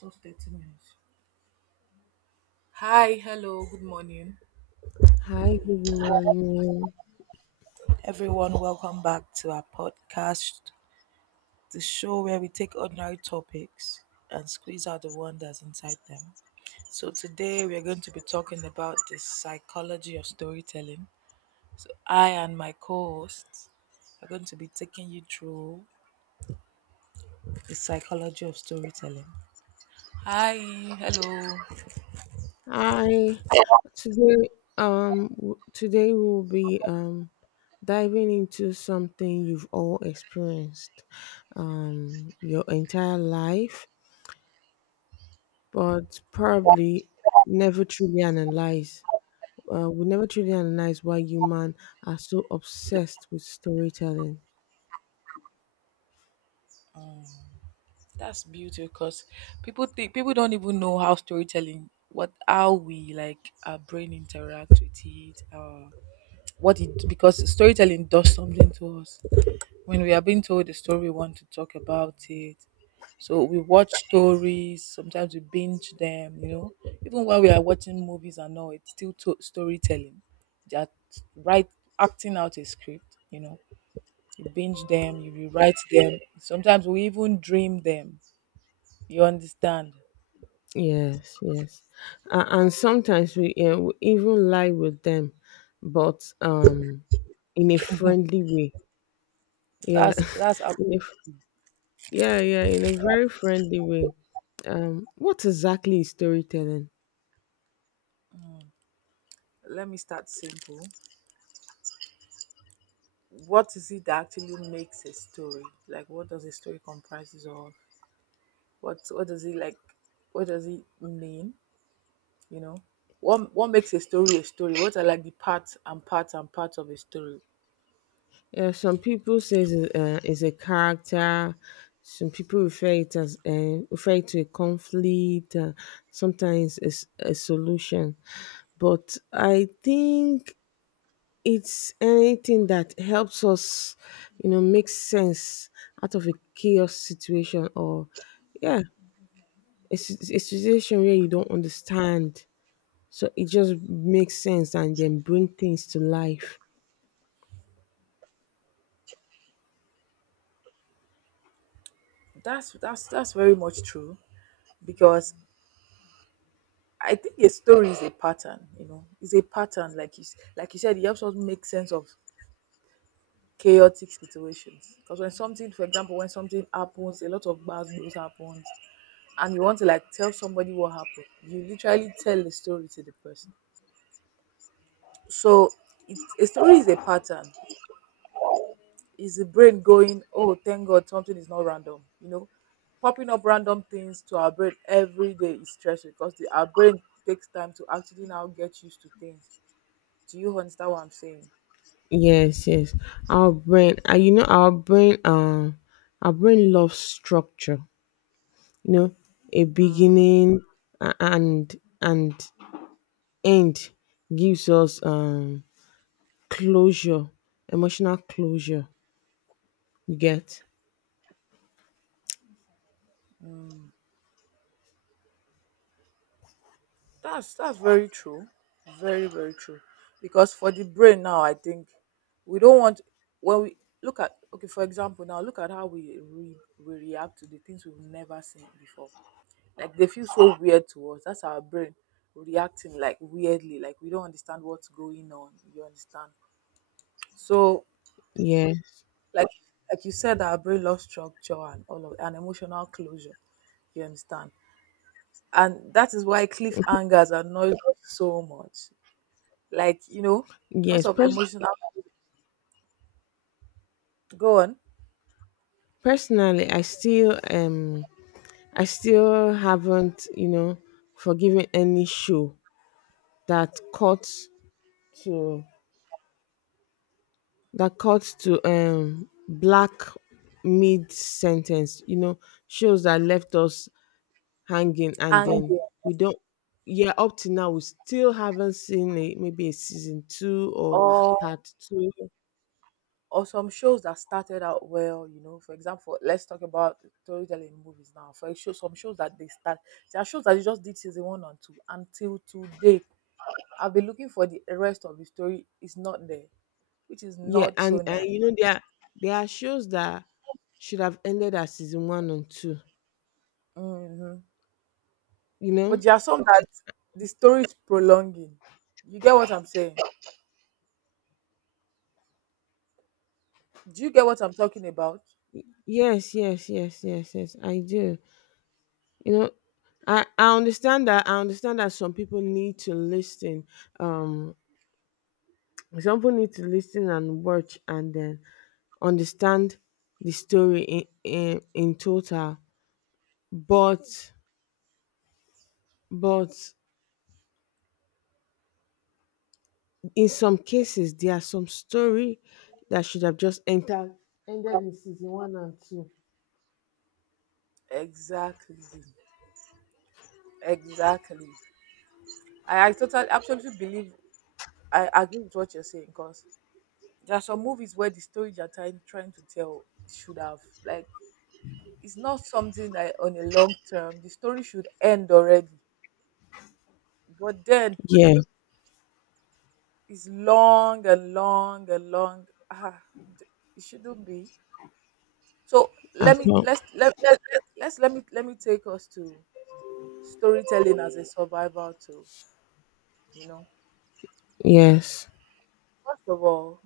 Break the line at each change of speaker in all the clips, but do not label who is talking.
Just 30 minutes. Hi, hello, good morning.
Hi, good morning.
Everyone, welcome back to our podcast, the show where we take ordinary topics and squeeze out the wonders inside them. So, today we're going to be talking about the psychology of storytelling. So, I and my co hosts are going to be taking you through the psychology of storytelling. Hi, hello.
Hi. Today, we'll be diving into something you've all experienced, your entire life, but probably never truly analyze. We never truly analyze why human are so obsessed with storytelling.
That's beautiful because people think people don't even know how storytelling, what how we like our brain interact with it, what it because storytelling does something to us. When we are being told a story, we want to talk about it. So we watch stories. Sometimes we binge them. You know, even while we are watching movies and all, it's still storytelling. Just right, acting out a script. You know, you binge them, you rewrite them. Sometimes we even dream them, you understand?
Yes, yes. A and sometimes we even lie with them, but in a friendly way. Yeah,
That's a,
in a, f- yeah, yeah, in a very friendly way. What exactly is storytelling?
let me start simple. What is it that actually makes a story? Like what does a story comprises of? What does it like what does it mean? You know? What makes a story a story? What are like the parts of a story?
Yeah, some people say is a character. Some people refer it to a conflict. Sometimes it's a solution, but I think it's anything that helps us make sense out of a chaos situation. Or, yeah, it's a situation where you don't understand. So it just makes sense and then bring things to life.
That's very much true because I think a story is a pattern, you know. It's a pattern like like you said, it helps us make sense of chaotic situations. Because when something, for example, when something happens, a lot of bad news happens, and you want to like tell somebody what happened, you literally tell the story to the person. So it's, a story is a pattern. Is the brain going, oh, thank God, something is not random, you know? Popping up random things to our brain every day is stressful because the, our brain takes time to actually now get used to things. Do you understand what I'm saying?
Yes, yes. Our brain, you know, our brain loves structure. You know, a beginning a- and and end gives us closure, emotional closure. You get?
That's very true. Very, very true. Because for the brain now, I think we don't want when we look at okay, for example, now look at how we react to the things we've never seen before. Like they feel so weird to us. That's our brain reacting like weirdly, like we don't understand what's going on. You understand? So
Yes.
like like you said, our brain loves structure and all of and emotional closure. You understand? And that is why cliffhangers annoy us so much, like you know, because
Yes.
of
Pers-
emotional go on
personally, I still haven't, you know, forgiven any show that cut to black mid sentence, you know, shows that left us hanging, and then
anger
we don't. Yeah, up to now we still haven't seen a, maybe a season two or
or
part two.
or some shows that started out well, you know, for example, let's talk about storytelling movies now for show, some shows that they start, there are shows that you just did season one and two, until today I've been looking for the rest of the story, it's not there, which is
Yeah,
not so
and
nice.
you know there are shows that should have ended at season one and two.
Hmm.
You know.
But there are some that the story is prolonging, you get what I'm saying? Do you get what I'm talking about?
Yes, yes, yes, yes, yes. I do. You know, I understand that. I understand that some people need to listen. Um, some people need to listen and watch and then understand the story in total. But but in some cases, there are some story that should have just entered ended in season one and two.
Exactly, exactly. I totally absolutely believe I agree with what you're saying because there are some movies where the story they're trying to tell should have, like, it's not something that on a long term the story should end already. But then
Yeah,
it's long and long and long. Ah, d- it shouldn't be. So
I
let me
can't.
let's let, let, let let's let me take us to storytelling as a survival tool, you know.
Yes,
First of all,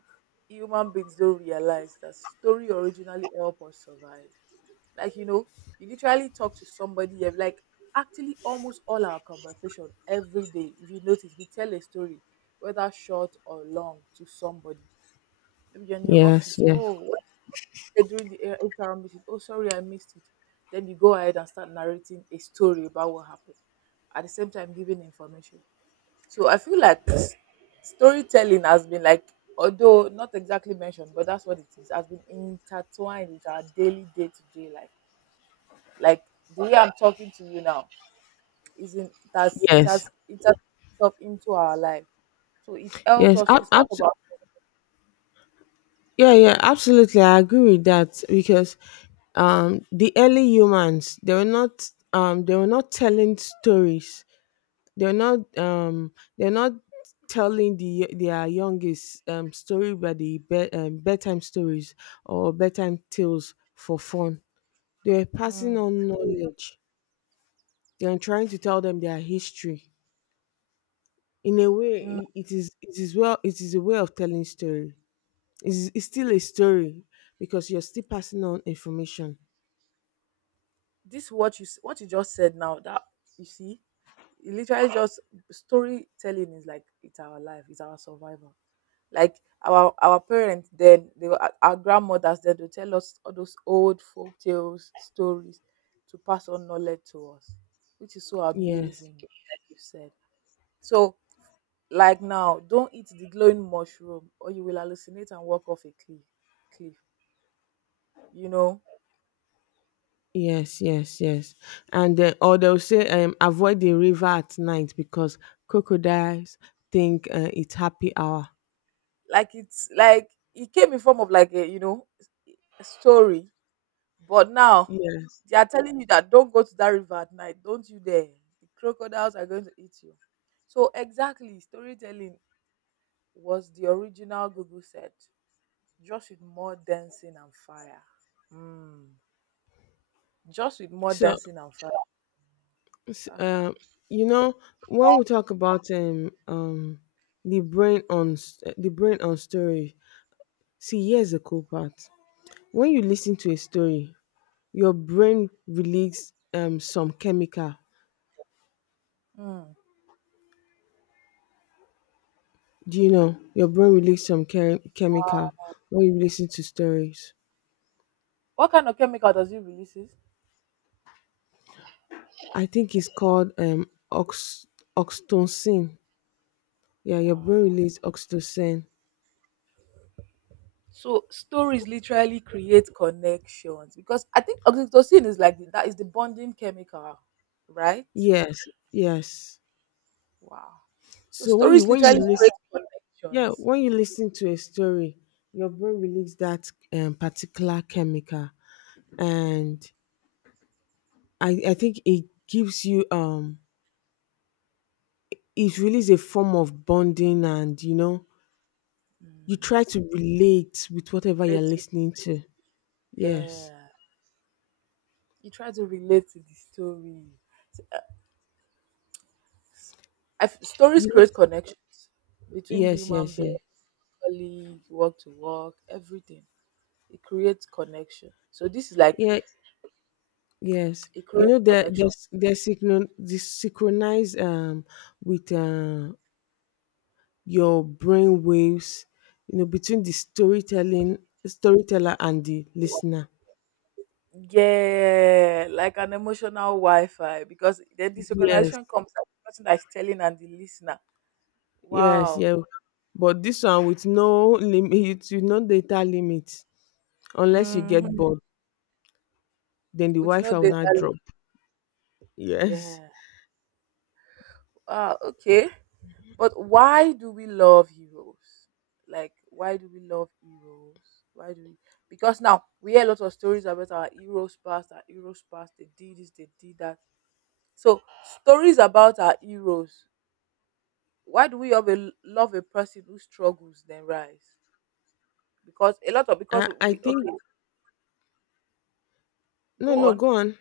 human beings don't realize that story originally help us survive. Like, you know, you literally talk to somebody, you're like, actually, almost all our conversation every day, if you notice, we tell a story, whether short or long, to somebody. Maybe you're in your
yes,
office.
yes,
Oh, what did they do during the HR meeting? Oh, sorry, I missed it. Then you go ahead and start narrating a story about what happened. At the same time, giving information. So I feel like s- storytelling has been like, although not exactly mentioned but that's what it is, has been intertwined with our daily day-to-day life, like the way I'm talking to you now isn't that's
yes,
it has up into our life. So it helps
yes.
us. It's part of our.
Yeah, yeah, absolutely. I agree with that because the early humans they were not telling stories. They're not um, they're not telling their youngest story by the bedtime stories or bedtime tales for fun. They were passing
Mm,
on knowledge. They are trying to tell them their history in a way.
mm.
It is a way of telling story. It's still a story because you're still passing on information.
This what you s- what you just said now that you see, it literally just storytelling is like it's our life, it's our survival. Like our parents then they were, our grandmothers then they tell us all those old folk tales stories to pass on knowledge to us, which is so
Yes,
amazing, like you said. So like now don't eat the glowing mushroom or you will hallucinate and walk off a cliff, you know,
yes, yes, yes. And then, or they'll say avoid the river at night because crocodiles think it's happy hour.
like it's like it came in form of like a, you know, a story. But now
Yes.
they are telling you that don't go to that river at night, don't you dare, the crocodiles are going to eat you. So exactly, storytelling was the original Google set, just with more dancing and fire. Mm. Just with more
so
dancing and fire.
s-
Ah,
uh, you know, when we talk about the brain on the brain on story, see, here's the cool part. When you listen to a story, your brain release some chemical.
mm.
Do you know your brain release some chemical when you listen to stories?
What kind of chemical does it releases?
I think it's called ox- oxytocin. Yeah, your brain
Wow.
release oxytocin.
So stories literally create connections because I think oxytocin is like the, that is the bonding chemical, right?
Yes, yes.
Wow. So
So when you
stories
when you
literally create
listen. Yeah,
connections.
when you listen to a story, your brain release that particular chemical, and
Mm.
I think it gives you it really is a form of bonding. And you know, you try to relate with whatever you're
Relate to
listening to.
the,
Yes.
yeah. You try to relate to the story. So, I f- stories
You know,
create connections between
yes,
human
yes,
beings,
yes.
colleague, work to work, everything. It creates connection. So this is like
Yeah, yes.
it
You
creates
know they're they're,
connection.
they're synchron- they synchronize with your brain waves, you know, between the storytelling storyteller and the listener.
Yeah, like an emotional Wi-Fi because the
Yes,
desynchronization comes at the person that's telling and the listener.
yes,
Wow.
yeah. But this one with no limit, with no data limit, unless you get
Hmm.
bored, then the
With no
Wi-Fi will
data.
not drop. Yes,
Yeah. Wow. Okay. But why do we love heroes? Like, why do we love heroes? Why do we? Because now we hear a lot of stories about our heroes past, our heroes past. They did this, they did that. So stories about our heroes. Why do we have a, love a person who struggles then rise? Because a lot of
I
because
I
we
think...
okay
No,
go
no,
on
go on.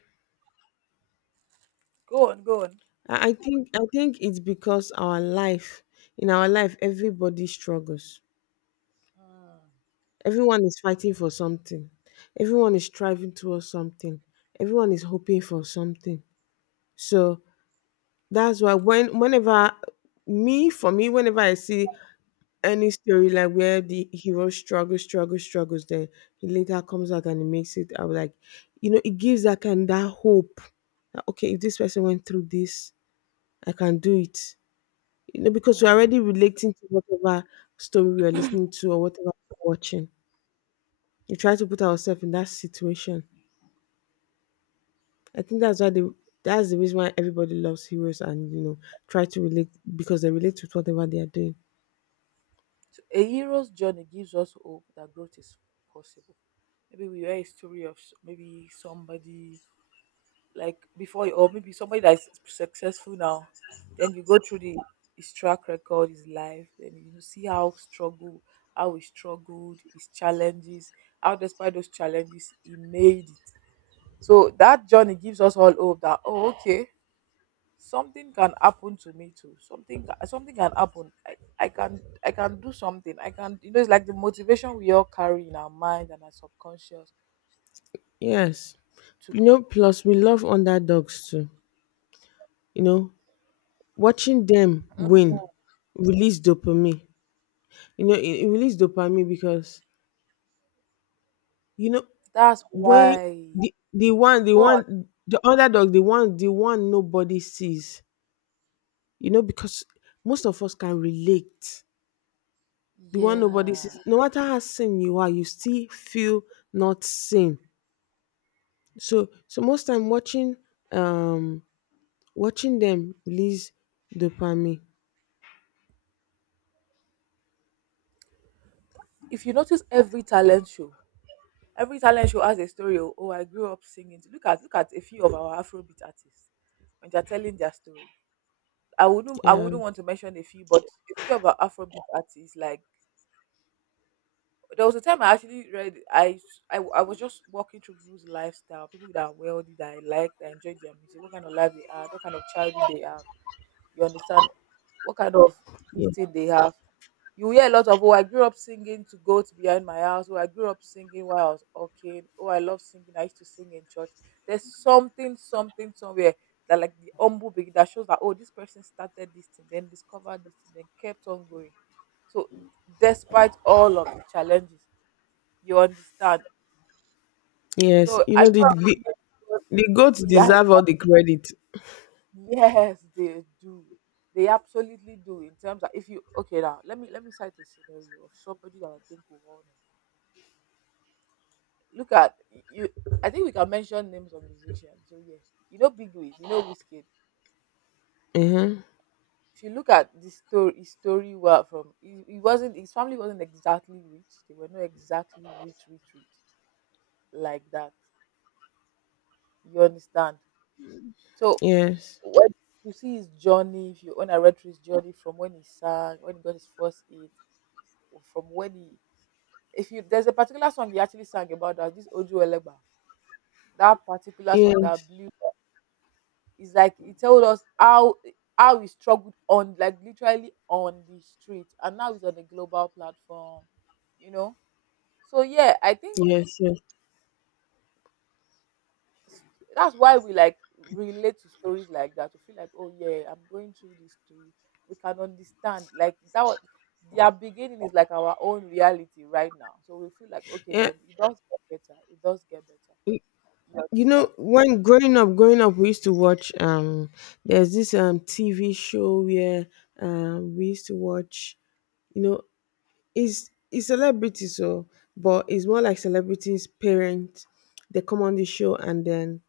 go on.
I think it's because our life, in our life, everybody struggles. Everyone is fighting for something. Everyone is striving towards something. Everyone is hoping for something. So that's why when whenever me for me, whenever I see any story like where the hero struggles, struggles, struggles, then he later comes out and he makes it. I'm like, you know, it gives that kind that hope. That, okay, if this person went through this, I can do it. You know, because you're
Mm.
already relating to whatever story we're listening to or whatever we're watching. We try to put ourselves in that situation. I think that's the reason why everybody loves heroes and you know try to relate because they relate with whatever they are doing.
So a hero's journey gives us hope that growth is possible. Maybe we hear a story of s- maybe somebody like before, you- or maybe somebody that is successful now. Then you go through the his track record, his life, and you see how struggle, how he struggled, his challenges, how despite those challenges he made it. So that journey gives us all hope that oh okay, something can happen to me too, something ca- something can happen, I can I can do something, I can, you know, it's like the motivation we all carry in our mind and our subconscious
Yes.
too.
You know, plus we love underdogs too. You know, watching them win release dopamine. You know, it release dopamine because, you know,
That's
when
why,
the the one the
God,
one the underdog, the one nobody sees, you know, because most of us can relate. The one nobody
yeah.
sees, no matter how sane you are, you still feel not seen. So, most time um, watching them release dopamine.
If you notice, every talent show, every talent show has a story. Oh, oh I grew up singing, look at a few of our afrobeat artists when they're telling their story. i wouldn't i
Yeah,
wouldn't want to mention a few, but a few of our afrobeat artists like, but there was a time I actually read I was just walking through people's lifestyle, people that are wealthy, that I like, that enjoy their music, what kind of life they have, what kind of childhood they have. You understand, what kind of this
yeah,
thing they have. You hear a lot of oh, I grew up singing to goats behind my house. Oh, I grew up singing while I was okay. Oh, I love singing. I used to sing in church. There's something, something somewhere that like the humble beginning that shows that oh, this person started this thing, then discovered this thing, then kept on going. So despite all of the challenges, you understand?
yes.
So
You
I
know, the
grew up
the,
singing to God
the goats
behind.
deserve all the credit.
Yes, they do. They absolutely do. In terms of, if you okay now, let me cite a scenario of somebody that I think will all know. Look at you. I think we can mention names of musicians. So yeah, you know Big Wiz, you know Wizkid.
Uh-huh.
If you look at the story, his story well from he wasn't his family wasn't exactly rich. They were not exactly rich like that. You understand? So
Yes,
when you see his journey, if you when I read through his journey from when he sang, when he got his first hit, or from when he if you there's a particular song he actually sang about that this Ojo Elegba. That particular song
yes,
that blew is like it told us how he struggled on, like literally on the street, and now he's on a global platform, you know. So yeah, I think
yes, yes.
s- that's why we like relate to stories like that. We feel like oh yeah, I'm going through this too, we can understand, like that was, their beginning is like our own reality right now, so we feel like okay,
Yeah.
then it does get better, it does get better, you
You
understand?
know, when growing up, we used to watch. There's this TV show where we used to watch. You know, it's celebrities, so but it's more like celebrities' parents. They come on the show, and then,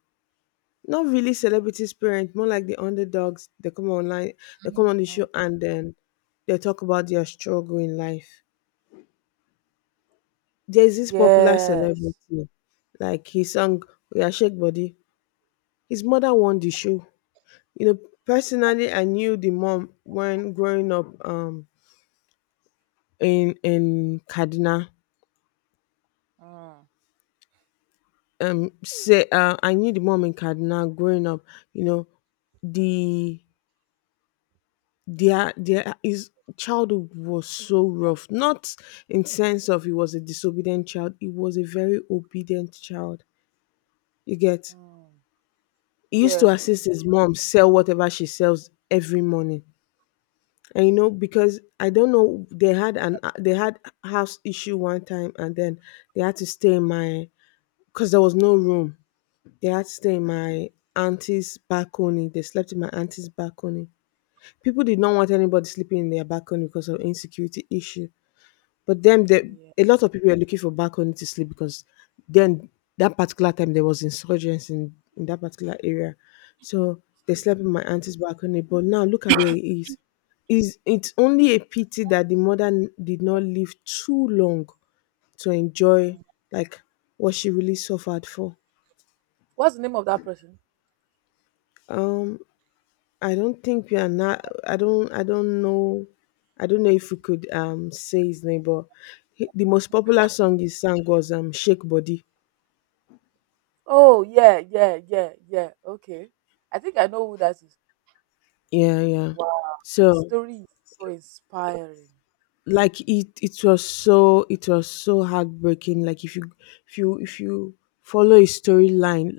not really celebrities' parents, more like the underdogs. They come online, they come on the show,
Mm.
and then they talk about their struggle in life. There's this popular
Yes.
celebrity, like he sang "We Are Shake Body." His mother won the show. You know, personally, I knew the mom when growing up, in Kaduna.
Mm.
Say I knew the mom in Kaduna growing up. You know, the their his childhood was so rough. Not in sense of he was a disobedient child. He was a very obedient child. You get.
Mm.
He used to
Yes, I do.
assist his mom sell whatever she sells every morning. And you know, because I don't know, they had house issue one time, and then they had to stay in my... because there was no room. They had to stay in my auntie's balcony. They slept in my auntie's balcony. People did not want anybody sleeping in their balcony because of insecurity issue. But then, the
Yeah.
a lot of people were looking for balcony to sleep because then, that particular time, there was insurgents in that particular area. So they
Excuse me.
slept in my auntie's balcony. But now look at where it is. Is it's only a pity that the mother did not live too long to enjoy,
Mm.
like, what she really suffered for.
What's the name of that person?
Um I don't think we are not I don't know if we could say his name, but the most popular song he sang was Shake Body.
Oh, yeah, yeah, yeah, yeah, okay. I think I know who that is.
Yeah, yeah.
Wow, the
So,
story is so inspiring.
like, it was so heartbreaking. Like, if you follow a storyline,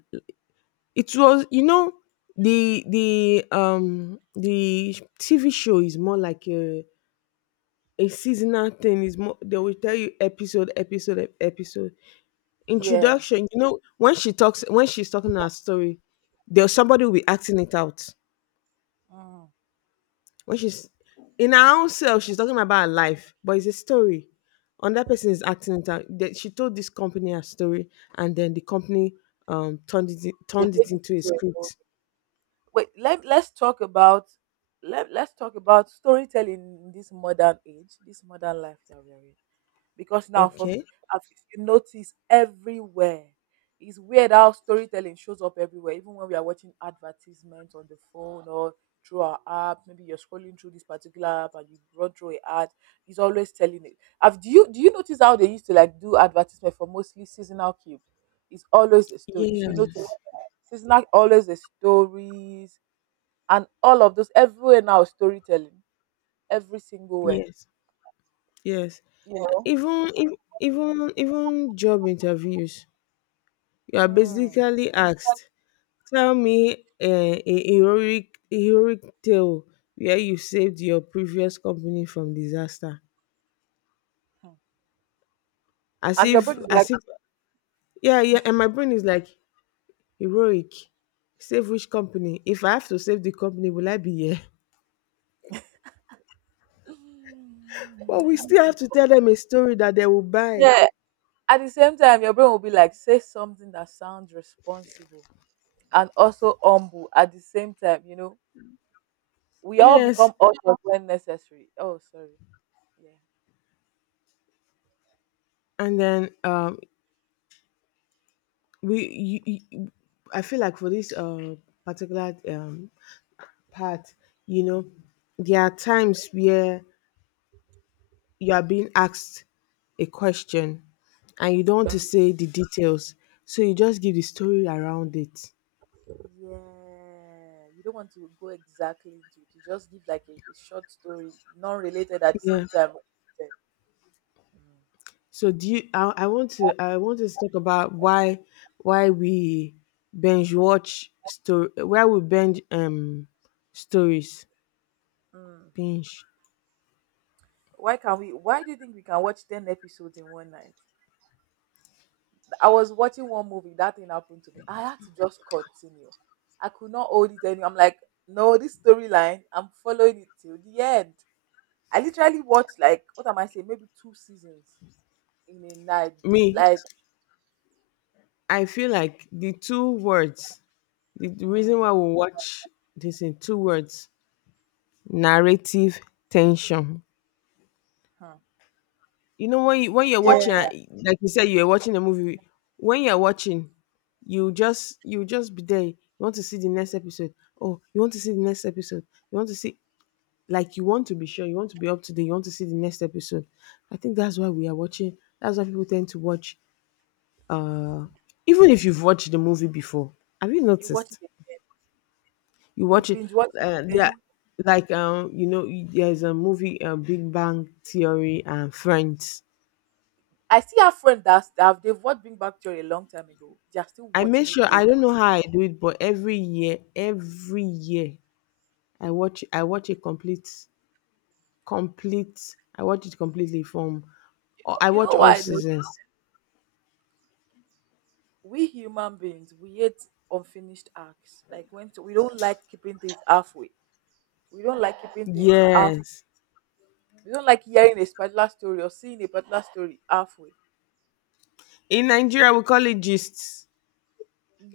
it was, you know, the TV show is more like a seasonal thing. Is more they will tell you episode
Yeah.
introduction. You know, when she's talking her story, there's somebody will be acting it out.
Mm.
When she's in her own self, she's talking about her life, but it's a story. And that person is acting it out. That she told this company her story, and then the company turned it in-
They
turned
made
it
it
into a
into a movie.
script.
Wait, let's talk about let's talk about storytelling in this modern age, this modern life that we're in. Because now from
Okay.
I've you notice everywhere. It's weird how storytelling shows up everywhere, even when we are watching advertisements on the phone or through our app. Maybe you're scrolling through this particular app and you run through an ad. It's always telling it. Have do you notice how they used to like do advertisement for mostly seasonal cubes? It's always a story. If you notice,
Yes.
seasonal always the stories and all of those everywhere now storytelling every single where
Yes. Yes.
you know
Even if, even job interviews, you are
mm.
basically asked, tell me a heroic tale where you saved your previous company from disaster. As
And your
if
brain is like,
as if Yeah, yeah. And my brain is like, heroic? Save which company? If I have to save the company, will I be here? But we still have to tell them a story that they will buy.
yeah, at the same time your brain will be like say something that sounds responsible and also humble at the same time, we all
Yes.
become authors when necessary. Oh sorry. Yeah.
And then, we you, you- I feel like for this particular part, you know, there are times where you are being asked a question and you don't want to
um,
say the details. So you just give the story around it.
yeah, you don't want to go exactly into it, you just give like a short story, non-related at the
Yeah.
same time. Mm.
So, do you? I want to. I want us to talk about why we binge watch story. Why we binge stories.
Mm.
Binge.
Why can we, why do you think we can watch 10 episodes in one night? I was watching one movie, that thing happened to me. I had to just continue. I could not hold it anymore. I'm like, no, this storyline, I'm following it till the end. I literally watched like what am I saying, maybe two seasons in a night.
Me,
Like,
I feel like the two words. The reason
mm,
why we watch this in two words: narrative tension.
hmm.
You know, when you're watching,
Yeah.
like you said, you're watching a movie. When you're watching, you just be there. You want to see the next episode. Oh, you want to see the next episode. You want to see, like, you want to be sure, you want to be up to date, you want to see the next episode. I think that's why we are watching. That's why people tend to watch. Uh, even if you've watched the movie before, have you
You watch
noticed?
it,
You
you
watch it.
binge watch it
Yeah,
again.
like, you know, there's a movie, Big Bang Theory and Friends.
I see our friend that's that they've watched Big Bang Theory a long time ago. They're still
I make
watching it
sure, I don't know
again.
how I do it, but every year, I watch. I watch it complete, complete. I watch it completely from. I
You
watch
know
all
why?
seasons.
We human beings, we hate unfinished acts. Like when we don't like keeping things halfway. We don't like keeping things half.
Yes.
We don't like hearing a particular story or seeing a particular story halfway.
In Nigeria we call it gists.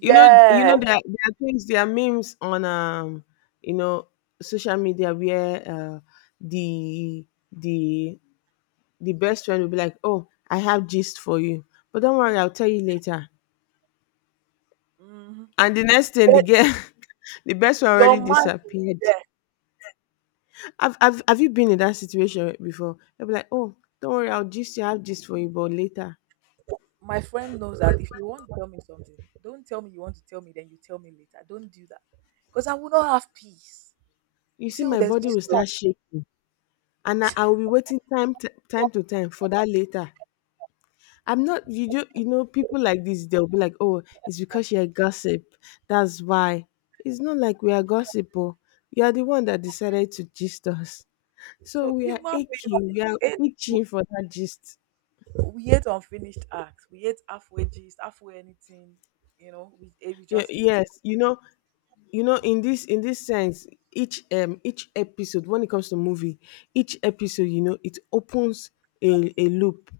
You know, you know there, there are things, there are memes on you know, social media where the the the best friend will be like, "Oh, I have gist for you, but don't worry, I'll tell you later."
Hmm.
And the next thing, the
Then
girl, the best friend
your
already
mind
disappeared.
there.
Have you been in that situation before? They'll be like, "Oh, don't worry, I'll gist you, I have gist for you, but later."
My friend knows that if you want to tell me something, don't tell me you want to tell me, then you tell me later. Don't do that. Because I will not have peace.
You
You
see,
say, oh,
my
there's
body
this
will
one."
start shaking, and I will be waiting time time to time for that later. I'm not you do you know people like this? They'll be like, oh, it's because you're gossip, that's why. It's not like we are gossip. Oh, you're the one that decided to gist us, so
So
we are
human beings,
aching,
we
we are
hate-
itching for that gist.
we hate unfinished acts. We hate halfway gist, halfway anything. You know, we, eh, we
Yeah,
just hate
yes.
it.
You know in this sense, each episode, when it comes to movie, each episode, you know, it opens a loop.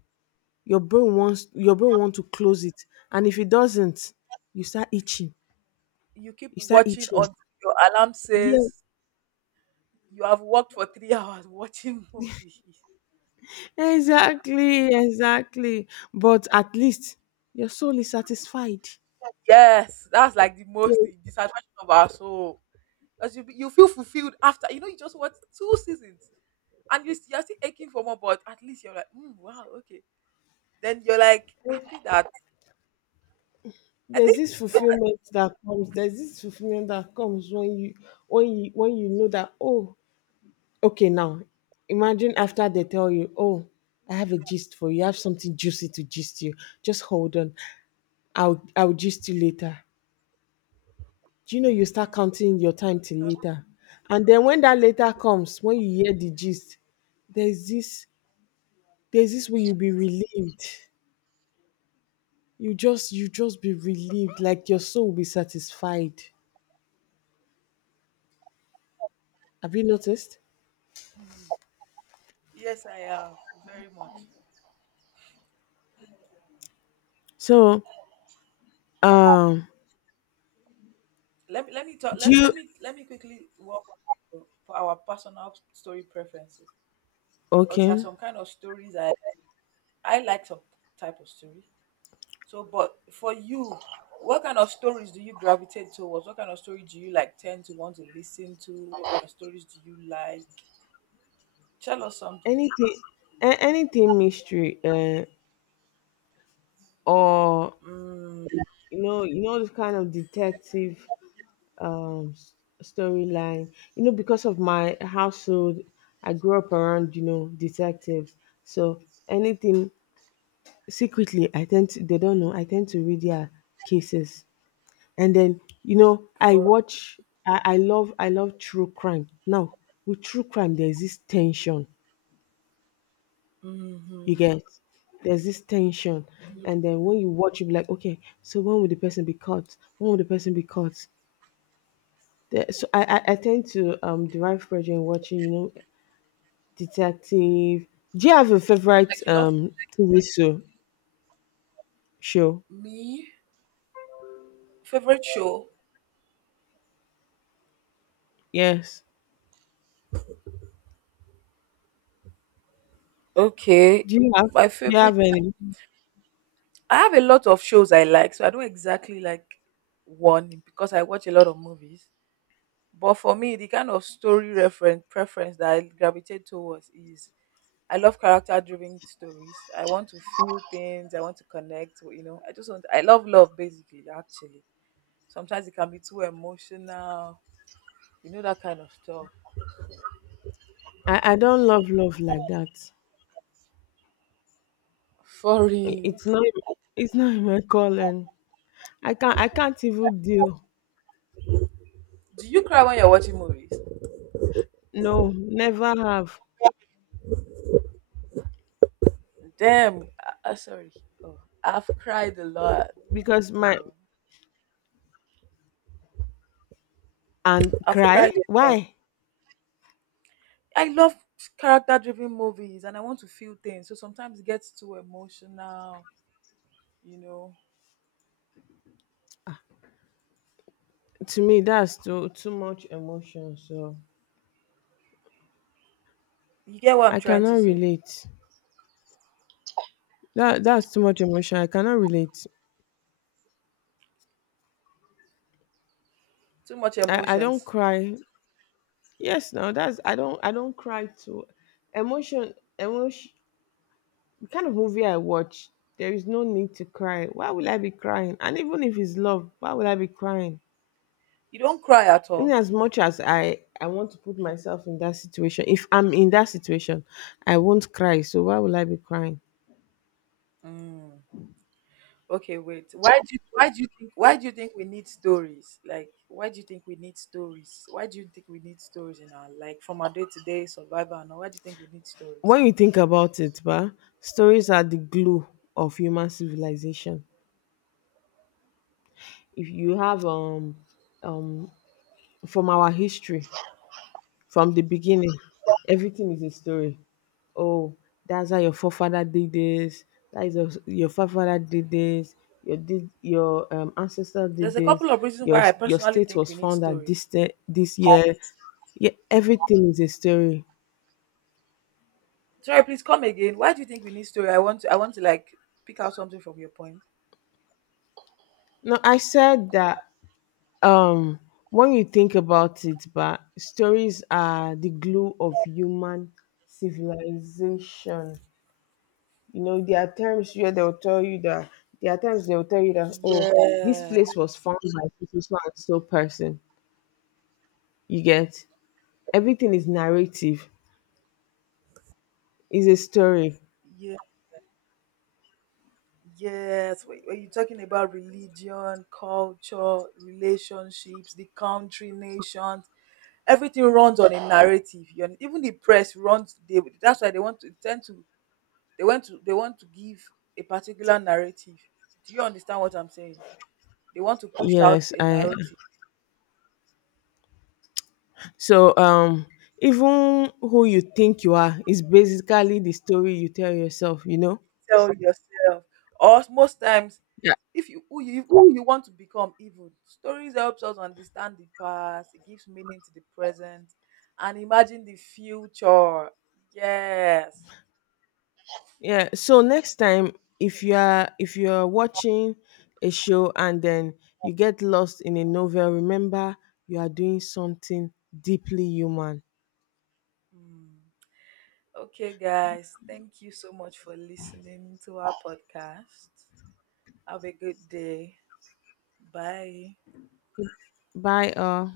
Your brain want to close it, and if it doesn't, you start itching,
You keep
you start
watching
itching.
until your alarm
Yeah.
says you have worked for 3 hours watching movies.
Exactly, exactly. But at least your soul is satisfied.
Yes, that's like the
Yeah,
most dissatisfaction of our soul. Because you feel fulfilled after, you know, you just watched two seasons and you're still aching for more, but at least you're like, mm, wow, okay. Then you're like happy that I
there's
think.
this fulfillment that comes. There's this fulfillment that comes when you when you know that, oh, okay, now imagine after they tell you, oh, I have a gist for you. I have something juicy to gist you. Just hold on. I'll gist you later. Do you know you start
Hmm,
counting your time till
you can
later? And then when that later comes, when you hear the gist, there's this there's this
did
way
you?
you'll be relieved. You just be relieved, like your soul will be satisfied. Have you noticed?
Yes, I am very much.
So um
Let me talk.
do
Let
you.
let me let me quickly walk on for our personal story preferences, because there are
Okay.
some kind of stories I like some type of story. So, but for you, what kind of stories do you gravitate towards? What kind of story do you like tend to want to listen to? What kind of stories do you like? Tell us something.
Anything, anything mystery, or,
Mm,
you know, this kind of detective, um s- storyline. You know, because of my household, I grew up around, you know, detectives. So anything. Secretly I tend to, they don't know, I tend to read their cases. And then, you know, I
for
watch. I love true crime. Now, with true crime there's this tension you
mm-hmm.
get. There's this tension.
Yeah,
And then when you watch you be like, okay, so when will the person be caught? When will the person be caught? There, so I tend to derive pleasure in watching, you know, detective. Do you have a
like
favorite
you love
TV show?
me. Favorite show?
Yes.
Okay,
Do you have,
my favorite.
any?
I have a lot of shows I like, so I don't exactly like one because I watch a lot of movies. But for me, the kind of story reference preference that I gravitate towards is I love character driven stories. I want to feel things. I want to connect. You know, I just want. I love love basically. Actually, sometimes it can be too emotional. You know that kind of stuff.
I don't love love like that.
For real,
It's not it's not in my calling. I can't even deal.
do you cry when you're watching movies?
No, never have.
Damn. Sorry. Oh, I've cried a lot,
Because my.
bro.
And
I've cried
cry?
a lot.
Why?
I love character driven movies, and I want to feel things. So sometimes it gets too emotional. You know,
To me that's too much emotion. So
you get what I'm
I
trying to
cannot
say.
relate. That that's too much emotion. I cannot relate.
Too much
I don't
emotions.
cry. Yes, no, that's, I don't cry to emotion emotion the kind of movie I watch, there is no need to cry. Why will I be crying? And even if it's love, why would I be crying?
You don't cry at
In
all.
as much as I want to put myself in that situation, if I'm in that situation, I won't cry, so why will I be crying?
Mm. Okay, wait. Why do you think why do you think we need stories? Like why do you think we need stories? Why do you think we need stories in our like from our day to day survival and all? Why do you think we need stories?
When you think about it, bah? Stories are the glue of human civilization. If you have um from our history, from the beginning, everything is a story. Oh, that's how your forefather did this, that is your forefather did this, your ancestor did
There's a
this,
couple of reasons why I
your
personally
state
think
was
we need
founded this
stories.
this year. Yeah, everything is a story.
Sorry, please come again. Why do you think we need story? I want to like pick out something from your point.
No, I said that um when you think about it, but stories are the glue of human civilization. You know, there are times where they'll tell you that, there are times they'll tell you that, oh,
Yeah,
this place was found by so so and so person. You get, everything is narrative, is a story.
yeah, yes. Wait, are you talking about religion, culture, relationships, the country, nations? Everything runs on a narrative. Your, even the press runs. They, that's why they want to tend to. They want to. They want to give a particular narrative. Do you understand what I'm saying? They want to push out
Yes,
a
I,
narrative.
so even who you think you are is basically the story you tell yourself, you know?
Tell yourself. Or most times,
Yeah.
if you who you who you want to become, even stories helps us understand the past. It gives meaning to the present, and imagine the future. Yes.
Yeah. So next time, if you're watching a show, and then you get lost in a novel, remember you are doing something deeply human.
Mm. Okay, guys, thank you so much for listening to our podcast. Have a good day. Bye.
Bye.